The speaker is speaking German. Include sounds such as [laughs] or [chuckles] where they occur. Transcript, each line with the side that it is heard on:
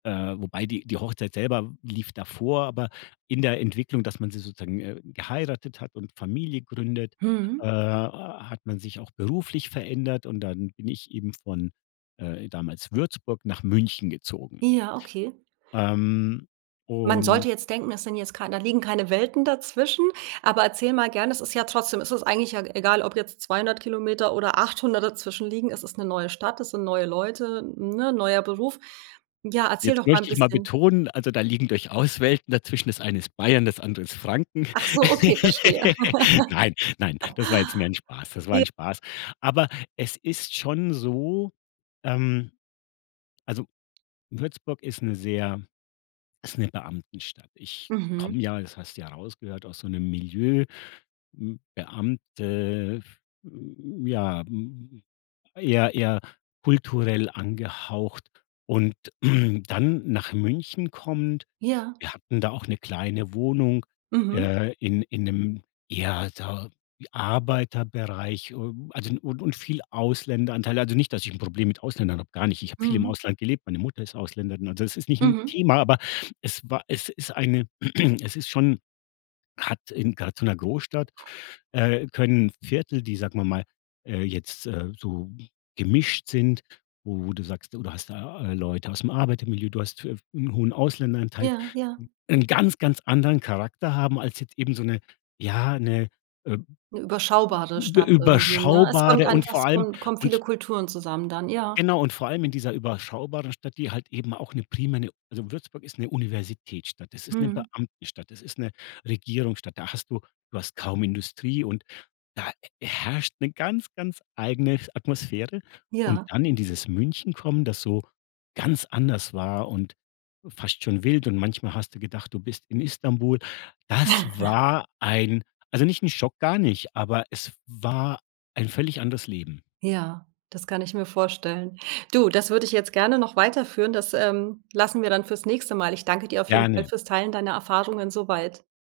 left: Äh, wobei die die Hochzeit selber w lief davor, aber in der Entwicklung, dass man sie sozusagen, äh, geheiratet hat und Familie gründet, äh,
right: Mhm.
left: hat man sich auch beruflich verändert und dann bin ich eben von, äh, damals Würzburg nach München gezogen.
right: Ja, okay.
left: Ähm,
right: Man sollte
left: und
right: jetzt denken, das sind jetzt kein da liegen keine Welten dazwischen, aber erzähl mal gern, es ist ja trotzdem es ist eigentlich ja egal, ob jetzt 200 km oder 800 km dazwischen liegen, es ist 'ne neue Stadt, es sind neue Leute, ne, neuer Beruf? Ja, erzähl
left: Jetzt
right: doch mal 'n
left: möchte ich mal
right: bisschen.
left: betonen, also, da liegen durchaus Welten dazwischen. Das eine ist Bayern, das andere ist Franken.
right: Ach so, okay, verstehe. [laughs]
left: [laughs] Nein, nein, das war jetzt mehr 'n Spaß. Das war
right: J
left: 'n Spaß. Aber es ist schon so, ähm also, Würzburg ist 'ne sehr ist 'ne Beamtenstadt. Ich komme
right: Mhm.
left: ja, das hast du ja rausgehört, aus so 'nem Milieu, hm Beamte, f hm, ja, hm eher eher kulturell angehaucht und [clears throat] dann nach München kommend.
right: Ja.
left: Wir hatten da auch 'ne kleine Wohnung,
right: Mhm.
left: äh, in in 'nem eher da wie Arbeiterbereich, ähm, also und und viel Ausländeranteil. Also, nicht, dass ich 'n Problem mit Ausländern habe, gar nicht. Ich habe viel im
right: Mhm.
left: Ausland gelebt, meine Mutter ist Ausländerin. Also, es ist nicht 'n
right: Mhm.
left: Thema, aber es war es ist eine [clears throat] es ist schon hat in grad in so 'ner Großstadt, äh, können Viertel, die, sagen wir mal, äh, jetzt, äh, so gemischt sind, wo wo du sagst, du da hast da Leute aus 'm Arbeitermilieu, du hast f hm, 'nen hohen Ausländeranteil,
right: Ja, ja.
left: 'nen ganz, ganz anderen Charakter haben als jetzt eben so 'ne, ja 'ne, ähm,
right: 'Ne
left: ü
right: überschaubare
left: übe
right: Stadt irgendwie, ne? Es kommt
left: überschaubare und
right: einfach
left: vor
right: es
left: allem
right: komm kommen
left: und
right: viele Kulturen zusammen dann, ja.
left: Genau und vor allem in dieser überschaubaren Stadt, die halt eben auch 'ne primäre 'ne also, Würzburg ist 'ne Universitätsstadt, das ist 'ne
right: Mhm.
left: Beamtenstadt, das ist 'ne Regierungsstadt, da hast du du hast kaum Industrie und da herrscht 'ne ganz, ganz eigene Atmosphäre. Und
right: Ja.
left: dann in dieses München kommen, das so ganz anders war und fast schon wild und manchmal hast du gedacht, du bist in Istanbul. Das
right: [chuckles]
left: war ein also, nicht 'n Schock, gar nicht, aber es war ein völlig anderes Leben.
right: Ja, das kann ich mir vorstellen. Du, das würde ich jetzt gerne noch weiterführen. Das, ähm, lassen wir dann fürs nächste Mal. Ich danke dir auf jeden Fall
left: Gerne.
right: fürs Teilen deiner Erfahrungen so weit.